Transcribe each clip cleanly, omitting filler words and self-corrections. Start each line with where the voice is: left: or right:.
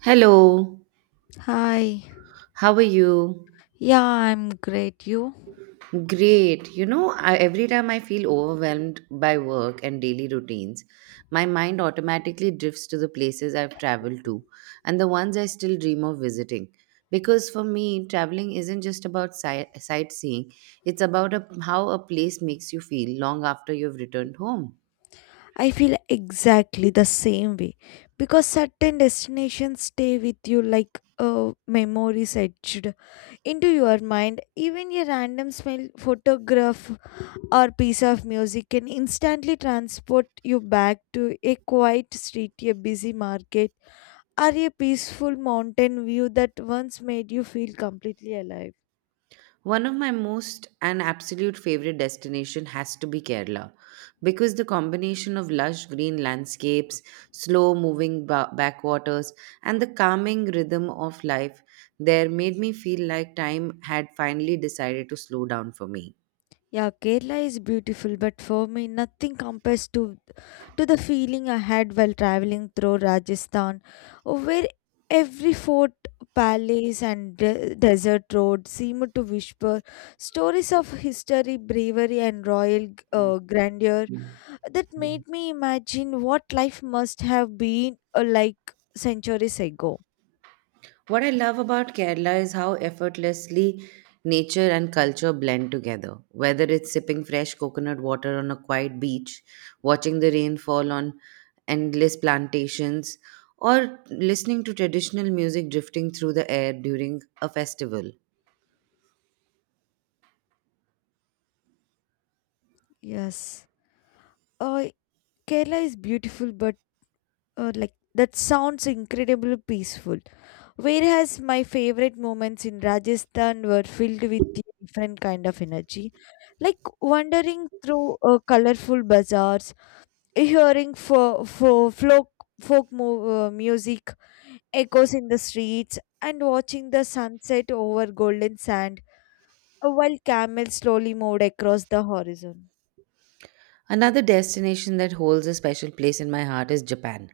right: Hello,
left: Hi.
right: how are you?
left: Yeah, I'm great. You?
right: Great. You know, I, every time I feel overwhelmed by work and daily routines, my mind automatically drifts to the places I've traveled to and the ones I still dream of visiting. Because for me, traveling isn't just about sightseeing, it's about how a place makes you feel long after you've returned home.
left: I feel exactly the same way because certain destinations stay with you like a memories etched into your mind. Even a random smell, photograph, or piece of music can instantly transport you back to a quiet street, a busy market, or a peaceful mountain view that once made you feel completely alive.
right: One of my most and absolute favorite destination has to be Kerala because the combination of lush green landscapes, slow moving backwaters and the calming rhythm of life there made me feel like time had finally decided to slow down for me.
left: Yeah, Kerala is beautiful, but for me, nothing compares to the feeling I had while traveling through Rajasthan, where every fort, palace, and desert road seemed to whisper stories of history, bravery, and royal grandeur that made me imagine what life must have been like centuries ago.
right: What I love about Kerala is how effortlessly nature and culture blend together. Whether it's sipping fresh coconut water on a quiet beach, watching the rain fall on endless plantations, or listening to traditional music drifting through the air during a festival,
left: Yes, uh, Kerala is beautiful, but like that sounds incredibly peaceful. Whereas my favorite moments in Rajasthan were filled with a different kind of energy, like wandering through colorful bazaars, hearing for folk folk mu- music echoes in the streets, and watching the sunset over golden sand while camels slowly moved across the horizon.
right: another destination that holds a special place in my heart is Japan,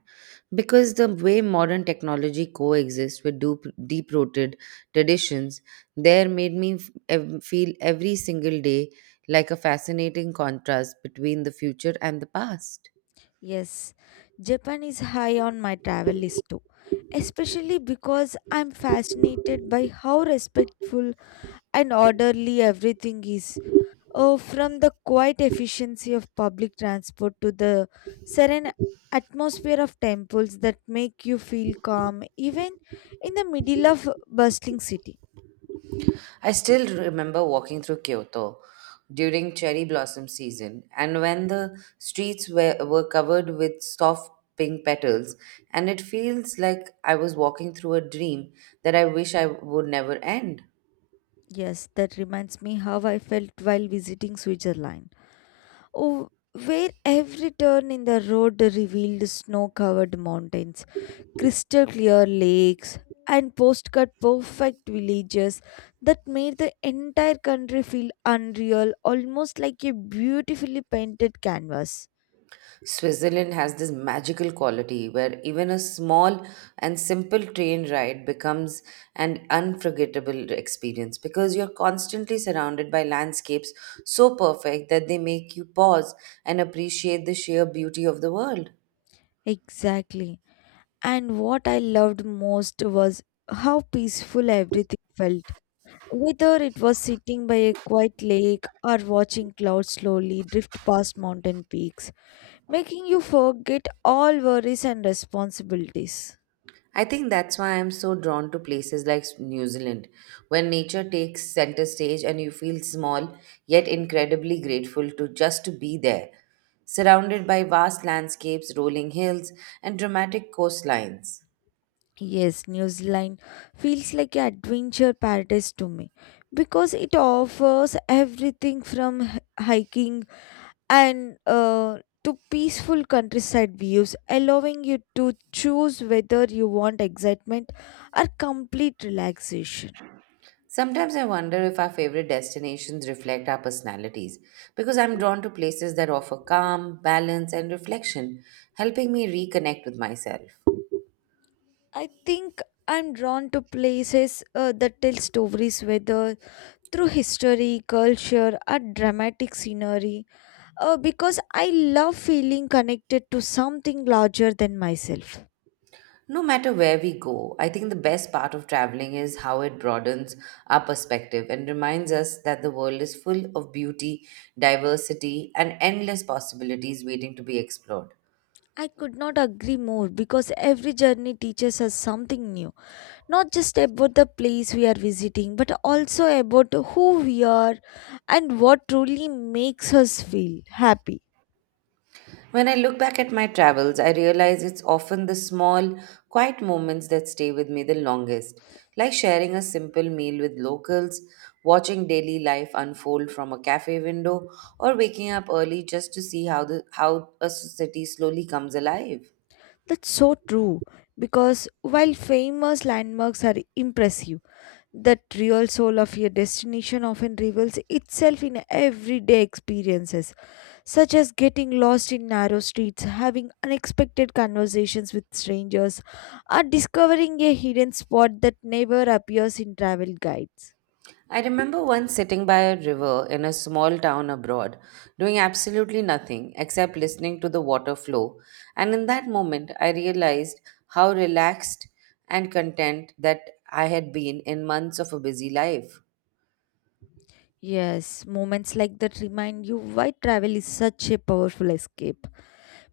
right: because the way modern technology coexists with deep rooted traditions there made me feel every single day like a fascinating contrast between the future and the past.
left: Yes, Japan is high on my travel list too, especially because I'm fascinated by how respectful and orderly everything is. Oh, from the quiet efficiency of public transport to the serene atmosphere of temples that make you feel calm even in the middle of a bustling city.
right: I still remember walking through Kyoto during cherry blossom season, and when the streets were covered with soft pink petals, and it feels like I was walking through a dream that I wish I would never end.
left: Yes, that reminds me how I felt while visiting Switzerland. Oh, where every turn in the road revealed snow covered mountains, crystal clear lakes, and postcard perfect villages that made the entire country feel unreal, almost like a beautifully painted canvas.
right: Switzerland has this magical quality where even a small and simple train ride becomes an unforgettable experience because you're constantly surrounded by landscapes so perfect that they make you pause and appreciate the sheer beauty of the world.
left: Exactly. And what I loved most was how peaceful everything felt. Whether it was sitting by a quiet lake or watching clouds slowly drift past mountain peaks, making you forget all worries and responsibilities.
right: I think that's why I'm so drawn to places like New Zealand, where nature takes center stage and you feel small yet incredibly grateful to just to be there, surrounded by vast landscapes, rolling hills, and dramatic coastlines.
left: Yes, New Zealand feels like an adventure paradise to me because it offers everything from hiking and to peaceful countryside views, allowing you to choose whether you want excitement or complete relaxation.
right: Sometimes I wonder if our favorite destinations reflect our personalities because I'm drawn to places that offer calm, balance, and reflection, helping me reconnect with myself.
left: I think I'm drawn to places that tell stories whether through history, culture, or dramatic scenery. Because I love feeling connected to something larger than myself.
right: No matter where we go, I think the best part of traveling is how it broadens our perspective and reminds us that the world is full of beauty, diversity, and endless possibilities waiting to be explored.
left: I could not agree more because every journey teaches us something new, not just about the place we are visiting, but also about who we are and what truly makes us feel happy.
right: When I look back at my travels, I realize it's often the small, quiet moments that stay with me the longest, like sharing a simple meal with locals, watching daily life unfold from a cafe window, or waking up early just to see how a city slowly comes alive.
left: That's so true because while famous landmarks are impressive, that real soul of your destination often reveals itself in everyday experiences, such as getting lost in narrow streets, having unexpected conversations with strangers, or discovering a hidden spot that never appears in travel guides.
right: I remember once sitting by a river in a small town abroad, doing absolutely nothing except listening to the water flow, and in that moment I realized how relaxed and content that I had been in months of a busy life.
left: Yes, moments like that remind you why travel is such a powerful escape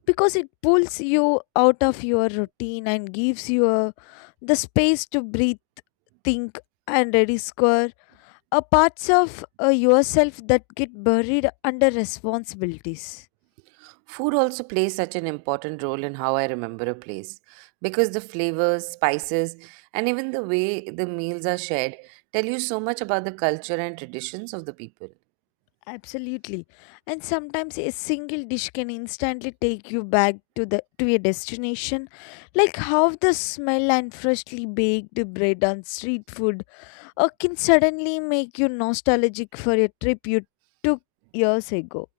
left: because it pulls you out of your routine and gives you the space to breathe, think, and rediscover are parts of yourself that get buried under responsibilities.
right: Food also plays such an important role in how I remember a place because the flavors, spices, and even the way the meals are shared tell you so much about the culture and traditions of the people.
left: Absolutely. And sometimes a single dish can instantly take you back to the to your destination, like how the smell and freshly baked bread on street food can suddenly make you nostalgic for a trip you took years ago.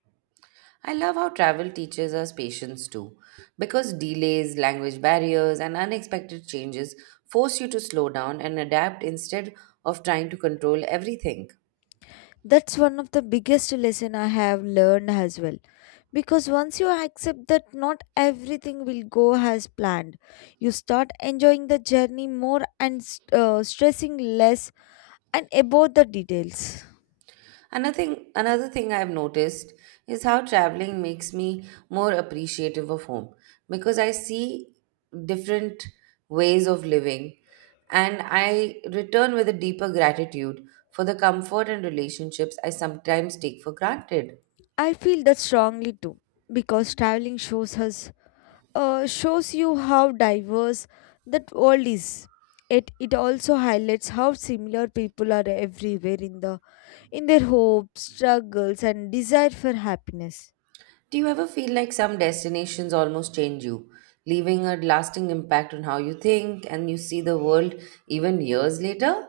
right: I love how travel teaches us patience too, because delays, language barriers, and unexpected changes force you to slow down and adapt instead of trying to control everything.
left: That's one of the biggest lesson I have learned as well. Because once you accept that not everything will go as planned, you start enjoying the journey more and stressing less and about the details.
right: Another thing I've noticed is how traveling makes me more appreciative of home because I see different ways of living and I return with a deeper gratitude for the comfort and relationships I sometimes take for granted.
left: I feel that strongly too because traveling shows us shows you how diverse that world is. It also highlights how similar people are everywhere in the in their hopes, struggles, and desire for happiness.
right: Do you ever feel like some destinations almost change you, leaving a lasting impact on how you think and you see the world even years later?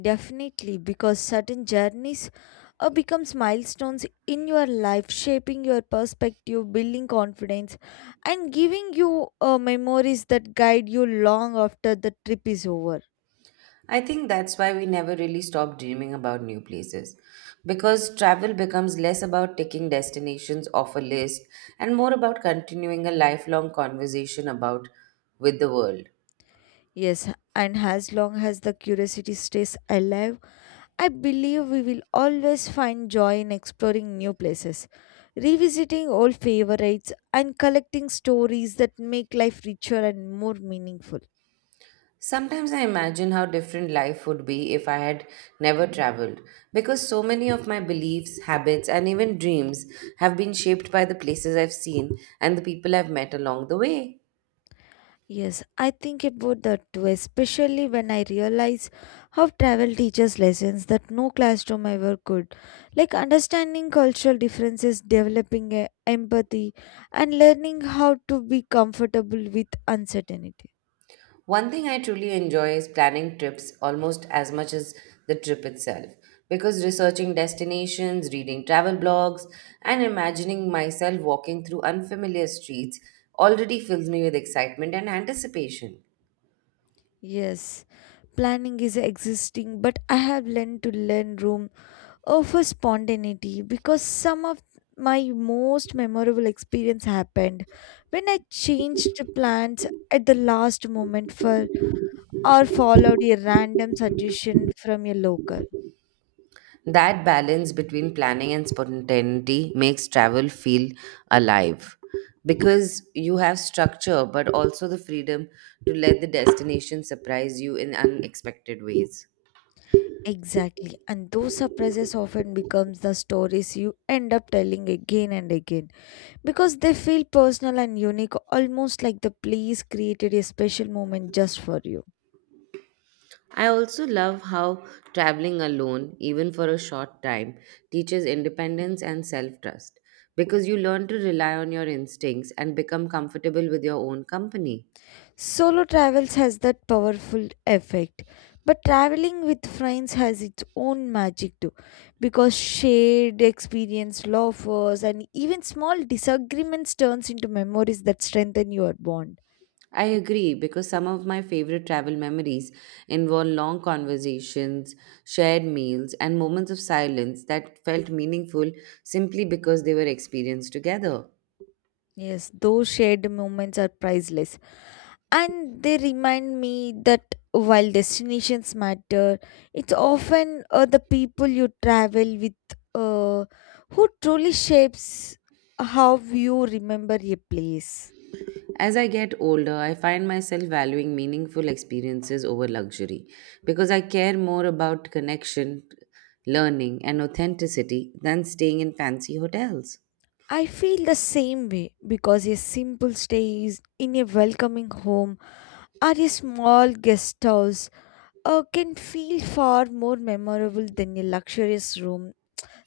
left: Definitely, because certain journeys becomes milestones in your life, shaping your perspective, building confidence, and giving you memories that guide you long after the trip is over.
right: I think that's why we never really stop dreaming about new places. Because travel becomes less about ticking destinations off a list and more about continuing a lifelong conversation about with the world.
left: Yes, and as long as the curiosity stays alive, I believe we will always find joy in exploring new places, revisiting old favorites, and collecting stories that make life richer and more meaningful.
right: Sometimes I imagine how different life would be if I had never traveled, because so many of my beliefs, habits, and even dreams have been shaped by the places I've seen and the people I've met along the way.
left: Yes, I think about that too, especially when I realize how travel teaches lessons that no classroom ever could. Like understanding cultural differences, developing a empathy, and learning how to be comfortable with uncertainty.
right: One thing I truly enjoy is planning trips almost as much as the trip itself, because researching destinations, reading travel blogs, and imagining myself walking through unfamiliar streets already fills me with excitement and anticipation.
left: Yes, planning is existing, but I have learned to learn room oh, spontaneity because some of my most memorable experience happened when I changed plans at the last moment for or followed a random suggestion from a local.
right: That balance between planning and spontaneity makes travel feel alive because you have structure but also the freedom to let the destination surprise you in unexpected ways.
left: Exactly. And those surprises often becomes the stories you end up telling again and again because they feel personal and unique, almost like the place created a special moment just for you.
right: I also love how traveling alone, even for a short time, teaches independence and self trust because you learn to rely on your instincts and become comfortable with your own company.
left: Solo travels has that powerful effect. But traveling with friends has its own magic too because shared experience, laughs, and even small disagreements turns into memories that strengthen your bond.
right: I agree because some of my favorite travel memories involve long conversations, shared meals, and moments of silence that felt meaningful simply because they were experienced together.
left: Yes, those shared moments are priceless. And they remind me that while destinations matter, it's often the people you travel with uh, who truly shapes how you remember a place.
right: As I get older, I find myself valuing meaningful experiences over luxury because I care more about connection, learning, and authenticity than staying in fancy hotels.
left: I feel the same way because a simple stay is in a welcoming home or a small guest house can feel far more memorable than a luxurious room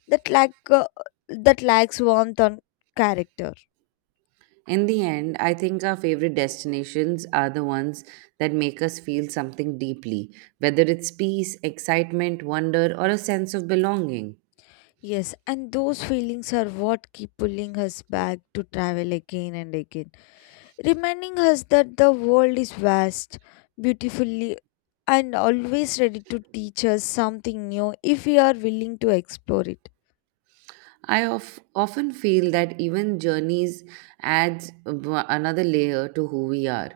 left: that lack uh, that lacks warmth on character.
right: In the end, I think our favorite destinations are the ones that make us feel something deeply, whether it's peace, excitement, wonder, or a sense of belonging.
left: Yes, and those feelings are what keep pulling us back to travel again and again, reminding us that the world is vast, beautifully, and always ready to teach us something new if we are willing to explore it.
right: I often feel that even journeys adds another layer to who we are,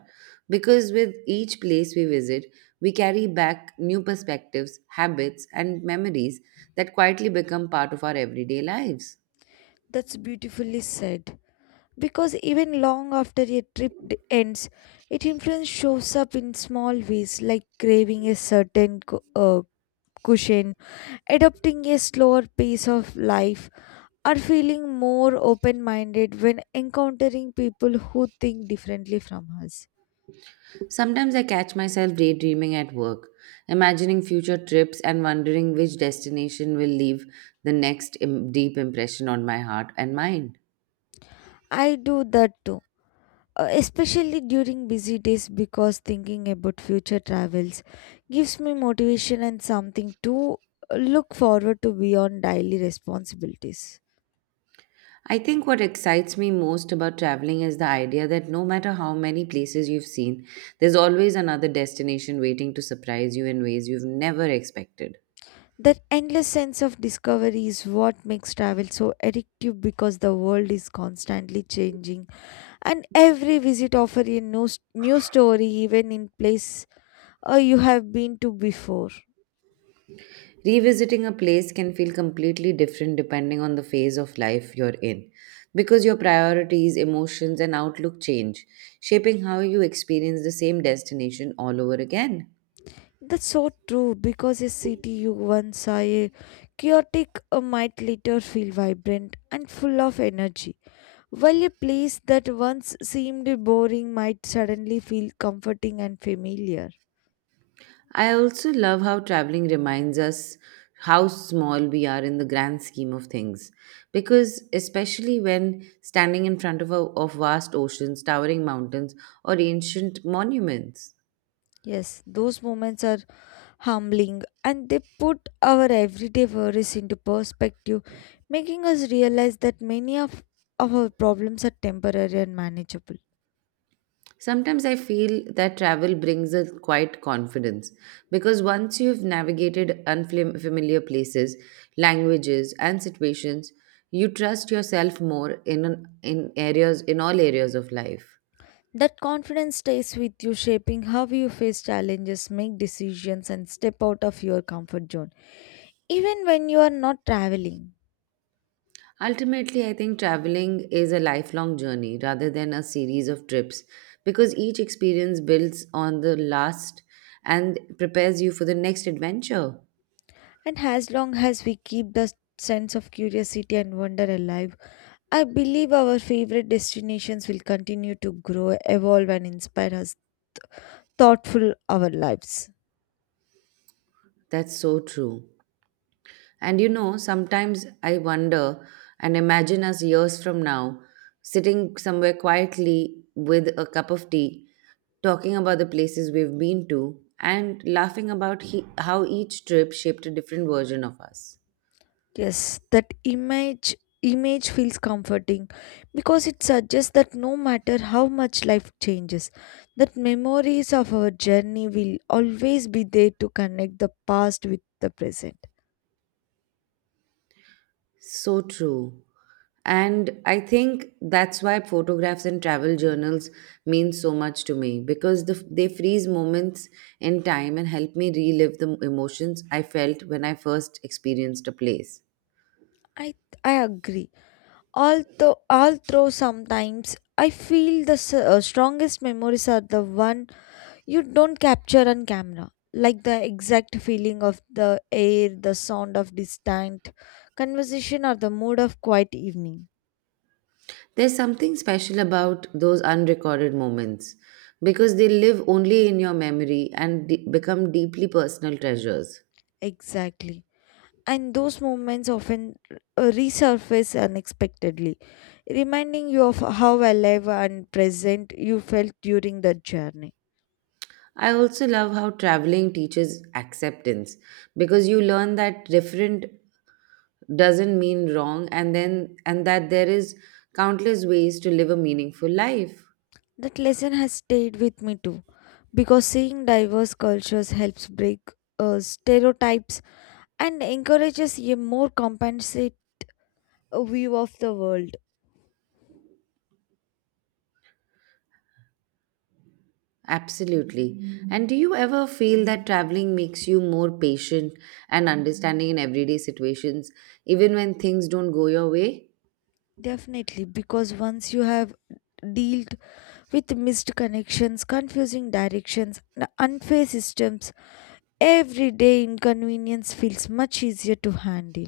right: because with each place we visit, we carry back new perspectives, habits, and memories that quietly become part of our everyday lives.
left: That's beautifully said because even long after a trip ends, it influence shows up in small ways, like craving a certain cushion, adopting a slower pace of life, or feeling more open minded when encountering people who think differently from us.
right: Sometimes I catch myself daydreaming at work, imagining future trips and wondering which destination will leave the next deep impression on my heart and mind.
left: I do that too. Especially during busy days, because thinking about future travels gives me motivation and something to look forward to beyond daily responsibilities.
right: I think what excites me most about traveling is the idea that no matter how many places you've seen, there's always another destination waiting to surprise you in ways you've never expected.
left: That endless sense of discovery is what makes travel so addictive because the world is constantly changing and every visit offers a new story even in place you have been to before.
right: Revisiting a place can feel completely different depending on the phase of life you're in, because your priorities, emotions, and outlook change, shaping how you experience the same destination all over again.
left: That's so true because a city you once saw a chaotic might later feel vibrant and full of energy, while a place that once seemed boring might suddenly feel comforting and familiar.
right: I also love how traveling reminds us how small we are in the grand scheme of things. Because, especially when standing in front of vast oceans, towering mountains, or ancient monuments.
left: Yes, those moments are humbling, and they put our everyday worries into perspective, making us realize that many of our problems are temporary and manageable.
right: Sometimes I feel that travel brings a quiet confidence because once you've navigated unfamiliar places, languages, and situations, you trust yourself more in all areas of life.
left: That confidence stays with you, shaping how you face challenges, make decisions, and step out of your comfort zone, even when you are not traveling.
right: Ultimately, I think traveling is a lifelong journey rather than a series of trips because each experience builds on the last and prepares you for the next adventure.
left: And as long as we keep the sense of curiosity and wonder alive, I believe our favorite destinations will continue to grow, evolve, and inspire us thoughtful our lives.
right: That's so true. And you know, sometimes I wonder and imagine us years from now sitting somewhere quietly with a cup of tea, talking about the places we've been to, and laughing about how each trip shaped a different version of us.
left: Yes, that image image feels comforting because it suggests that no matter how much life changes, that memories of our journey will always be there to connect the past with the present.
right: So true. And I think that's why photographs and travel journals mean so much to me because they freeze moments in time and help me relive the emotions I felt when I first experienced a place.
left: I I agree. Although sometimes I feel the strongest memories are the one you don't capture on camera, like the exact feeling of the air, the sound of distant conversation, or the mood of quiet evening.
right: There's something special about those unrecorded moments because they live only in your memory and become deeply personal treasures.
left: Exactly. And those moments often resurface unexpectedly, reminding you of how alive and present you felt during that journey.
right: I also love how traveling teaches acceptance because you learn that different doesn't mean wrong and that there is countless ways to live a meaningful life.
left: That lesson has stayed with me too, because seeing diverse cultures helps break stereotypes and encourages a more compensate view of the world.
right: Absolutely. And do you ever feel that traveling makes you more patient and understanding in everyday situations even when things don't go your way?
left: Definitely, because once you have dealt with missed connections, confusing directions, and unfair systems, everyday inconvenience feels much easier to handle.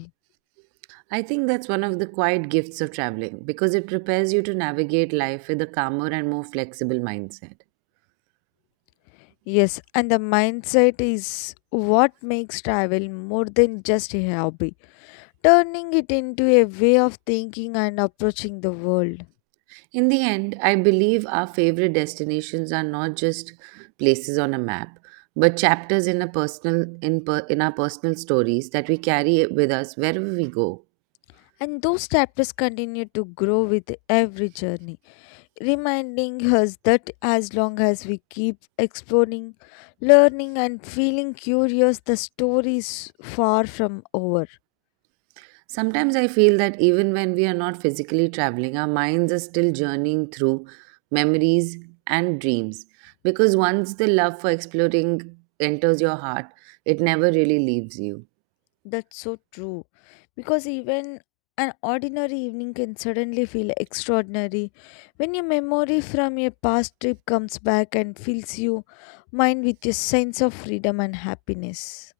right: I think that's one of the quiet gifts of traveling because it prepares you to navigate life with a calmer and more flexible mindset.
left: Yes, and the mindset is what makes travel more than just a hobby, turning it into a way of thinking and approaching the world.
right: In the end, I believe our favorite destinations are not just places on a map, but chapters in a personal in, per, in our personal stories that we carry with us wherever we go.
left: And those chapters continue to grow with every journey, reminding us that as long as we keep exploring, learning, and feeling curious, the story is far from over.
right: Sometimes I feel that even when we are not physically traveling, our minds are still journeying through memories and dreams. Because once the love for exploring enters your heart, it never really leaves you.
left: That's so true. Because even an ordinary evening can suddenly feel extraordinary when your memory from your past trip comes back and fills your mind with a sense of freedom and happiness.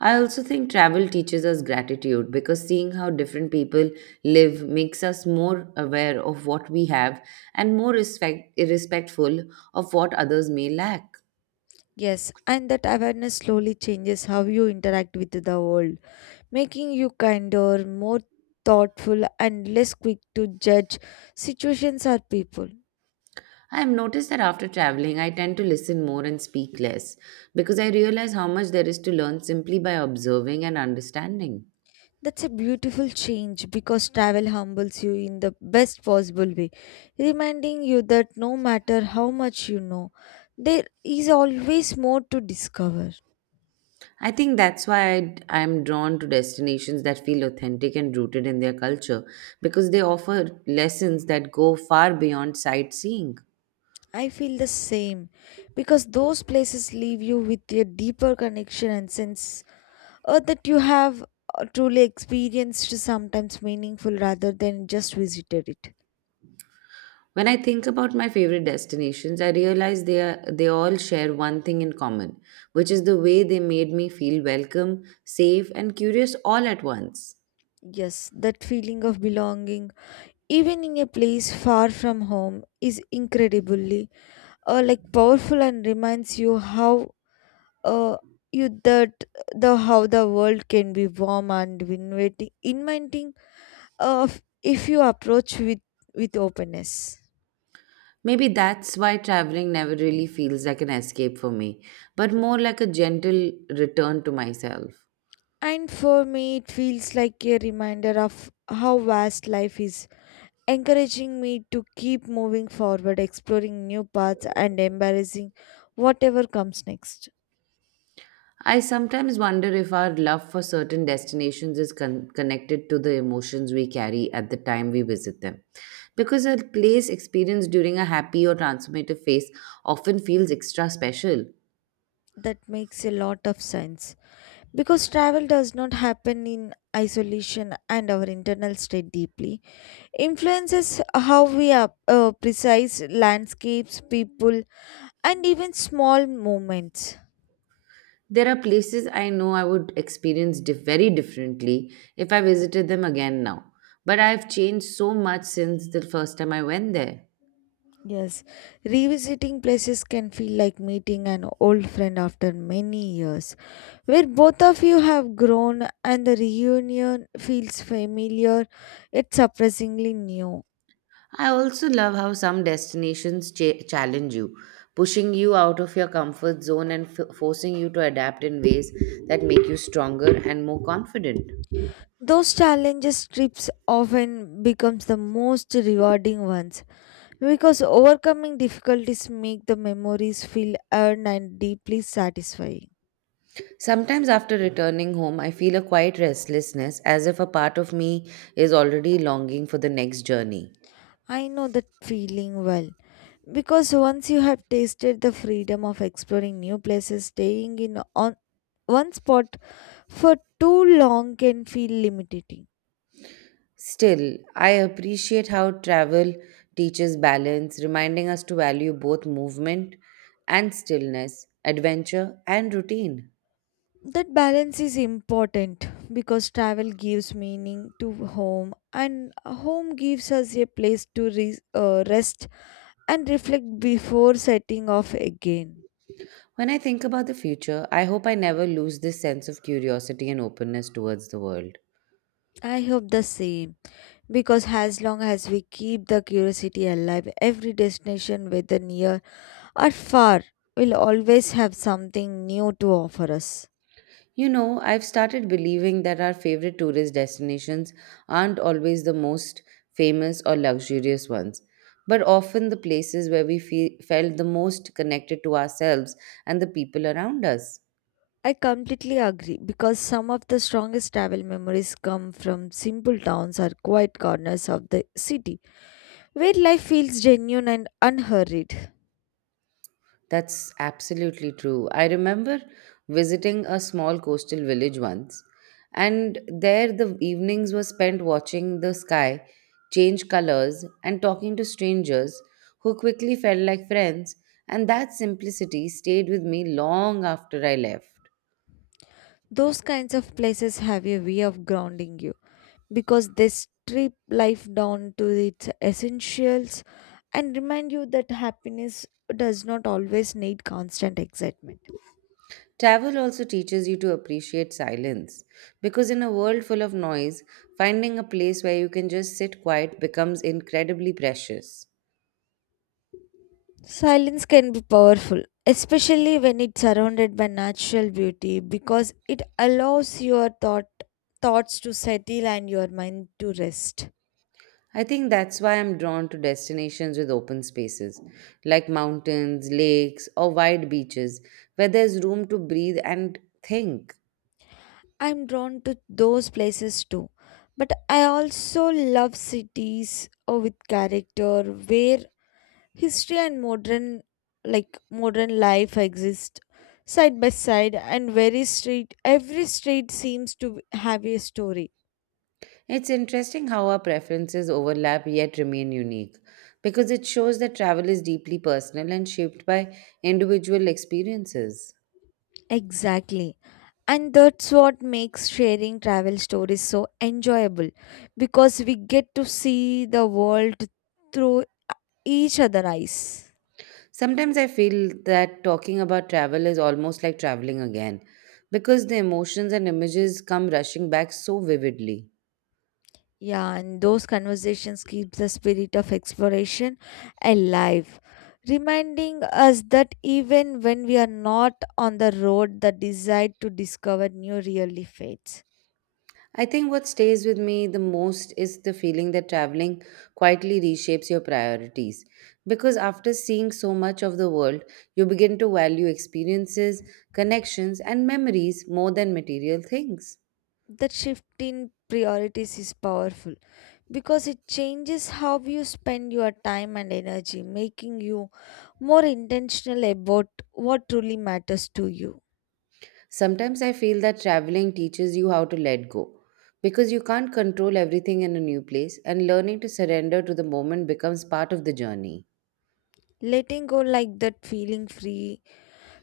right: I also think travel teaches us gratitude because seeing how different people live makes us more aware of what we have and more respectful of what others may lack.
left: Yes, and that awareness slowly changes how you interact with the world, making you kinder, more thoughtful, and less quick to judge situations or people.
right: I have noticed that after traveling, I tend to listen more and speak less because I realize how much there is to learn simply by observing and understanding.
left: That's a beautiful change because travel humbles you in the best possible way, reminding you that no matter how much you know, there is always more to discover.
right: I think that's why I am drawn to destinations that feel authentic and rooted in their culture because they offer lessons that go far beyond sightseeing.
left: I feel the same because those places leave you with a deeper connection and sense that you have truly experienced sometimes meaningful rather than just visited it.
right: When I think about my favorite destinations, I realize they all share one thing in common, which is the way they made me feel welcome, safe, and curious all at once.
left: Yes, that feeling of belonging, even in a place far from home, is incredibly powerful and reminds you how uh, you that the how the world can be warm and inviting uh, if you approach with openness.
right: Maybe that's why traveling never really feels like an escape for me, but more like a gentle return to myself.
left: And for me it feels like a reminder of how vast life is, encouraging me to keep moving forward, exploring new paths and embracing whatever comes next.
right: I sometimes wonder if our love for certain destinations is connected to the emotions we carry at the time we visit them. Because a place experienced during a happy or transformative phase often feels extra special.
left: That makes a lot of sense, because travel does not happen in isolation and our internal state deeply influences how we are, precise landscapes, people, and even small moments.
right: There are places I know I would experience very differently if I visited them again now, but I've changed so much since the first time I went there.
left: Yes, revisiting places can feel like meeting an old friend after many years, where both of you have grown and the reunion feels familiar yet surprisingly new.
right: I also love how some destinations challenge you, pushing you out of your comfort zone and forcing you to adapt in ways that make you stronger and more confident.
left: Those challenges trips often becomes the most rewarding ones, because overcoming difficulties make the memories feel earned and deeply satisfying.
right: Sometimes after returning home, I feel a quiet restlessness, as if a part of me is already longing for the next journey.
left: I know that feeling well, because once you have tasted the freedom of exploring new places, staying in on one spot for too long can feel limiting.
right: Still, I appreciate how travel teaches balance, reminding us to value both movement and stillness, adventure and routine.
left: That balance is important, because travel gives meaning to home, and home gives us a place to rest and reflect before setting off again.
right: When I think about the future, I hope I never lose this sense of curiosity and openness towards the world.
left: I hope the same, because as long as we keep the curiosity alive, every destination, whether near or far, will always have something new to offer us.
right: You know, I've started believing that our favorite tourist destinations aren't always the most famous or luxurious ones, but often the places where we feel, felt the most connected to ourselves and the people around us.
left: I completely agree, because some of the strongest travel memories come from simple towns or quiet corners of the city where life feels genuine and unhurried.
right: That's absolutely true. I remember visiting a small coastal village once, and there the evenings were spent watching the sky change colors and talking to strangers who quickly felt like friends, and that simplicity stayed with me long after I left.
left: Those kinds of places have a way of grounding you, because they strip life down to its essentials and remind you that happiness does not always need constant excitement.
right: Travel also teaches you to appreciate silence because, in a world full of noise, finding a place where you can just sit quiet becomes incredibly precious.
left: Silence can be powerful, especially when it's surrounded by natural beauty, because it allows your thoughts to settle and your mind to rest.
right: I think that's why I'm drawn to destinations with open spaces, like mountains, lakes, or wide beaches, where there's room to breathe and think.
left: I'm drawn to those places too. But I also love cities with character, where history and modern life exist side by side and very street every street seems to have a story.
right: It's interesting how our preferences overlap yet remain unique, because it shows that travel is deeply personal and shaped by individual experiences.
left: Exactly, and that's what makes sharing travel stories so enjoyable, because we get to see the world through each other's eyes.
right: Sometimes I feel that talking about travel is almost like traveling again, because the emotions and images come rushing back so vividly.
left: Yeah, and those conversations keep the spirit of exploration alive, reminding us that even when we are not on the road, the desire to discover new really fades.
right: I think what stays with me the most is the feeling that traveling quietly reshapes your priorities. Because after seeing so much of the world, you begin to value experiences, connections, and memories more than material things.
left: That shift in priorities is powerful, because it changes how you spend your time and energy, making you more intentional about what truly matters to you.
right: Sometimes I feel that traveling teaches you how to let go because you can't control everything in a new place, and learning to surrender to the moment becomes part of the journey.
left: Letting go, like that feeling free,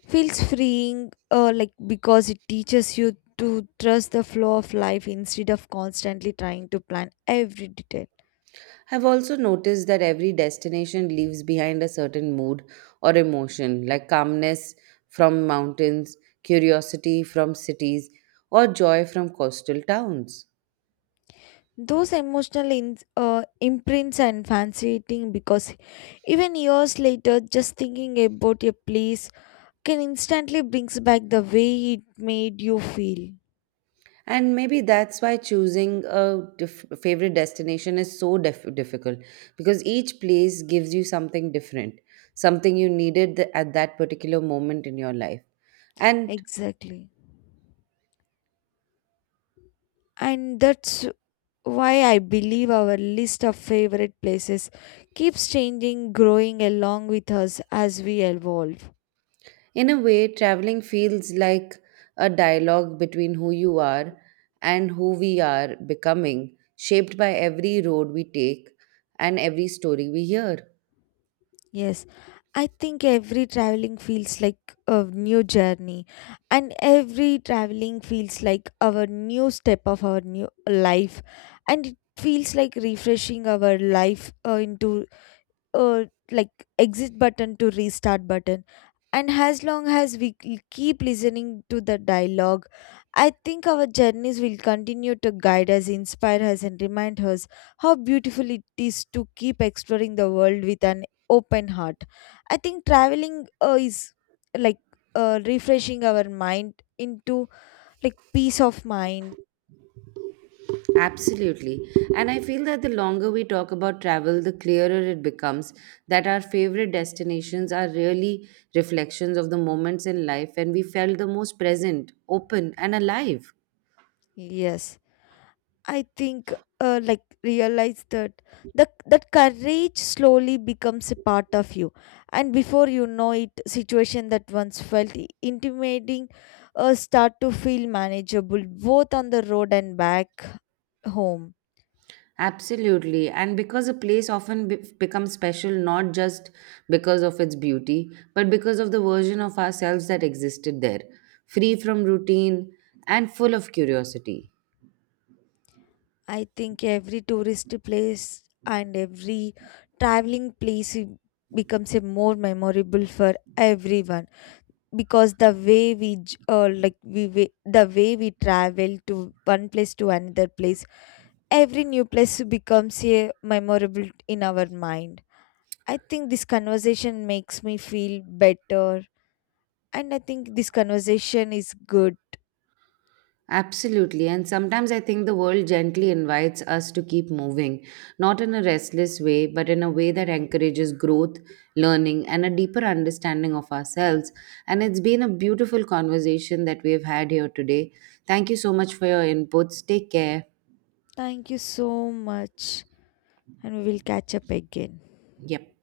left: feels freeing, because it teaches you to trust the flow of life instead of constantly trying to plan every detail.
right: I've also noticed that every destination leaves behind a certain mood or emotion, like calmness from mountains, curiosity from cities, or joy from coastal towns.
left: Those emotional imprints are fascinating, because even years later, just thinking about a place can instantly brings back the way it made you feel.
right: And maybe that's why choosing a favorite destination is so difficult, because each place gives you something different, something you needed at that particular moment in your life. And
left: Exactly, and that's why I believe our list of favorite places keeps changing, growing along with us as we evolve.
right: in a way, traveling feels like a dialogue between who you are and who we are becoming, shaped by every road we take and every story we hear.
left: Yes, I think every traveling feels like a new journey, and every traveling feels like our new step of our new life, and it feels like refreshing our life into uh, exit button to restart button. And as long as we keep listening to the dialogue, I think our journeys will continue to guide us, inspire us and remind us how beautiful it is to keep exploring the world with an open heart. I think traveling is like refreshing our mind into, like, peace of mind.
right: Absolutely. And I feel that the longer we talk about travel, the clearer it becomes that our favorite destinations are really reflections of the moments in life when we felt the most present, open, and alive.
left: Yes, I think, realize that the that courage slowly becomes a part of you, and before you know it, situation that once felt intimidating start to feel manageable both on the road and back home.
right: Absolutely. And because a place often becomes special not just because of its beauty, but because of the version of ourselves that existed there, free from routine and full of curiosity.
left: I think every tourist place and every traveling place becomes a more memorable for everyone, because the way we j- like we the way we travel to one place to another place, every new place becomes a memorable in our mind. I think this conversation makes me feel better, and I think this conversation is good.
right: Absolutely. And sometimes I think the world gently invites us to keep moving, not in a restless way, but in a way that encourages growth, learning, and a deeper understanding of ourselves. And it's been a beautiful conversation that we have had here today. Thank you so much for your inputs. Take care.
left: Thank you so much, and we will catch up again.
right: Yep.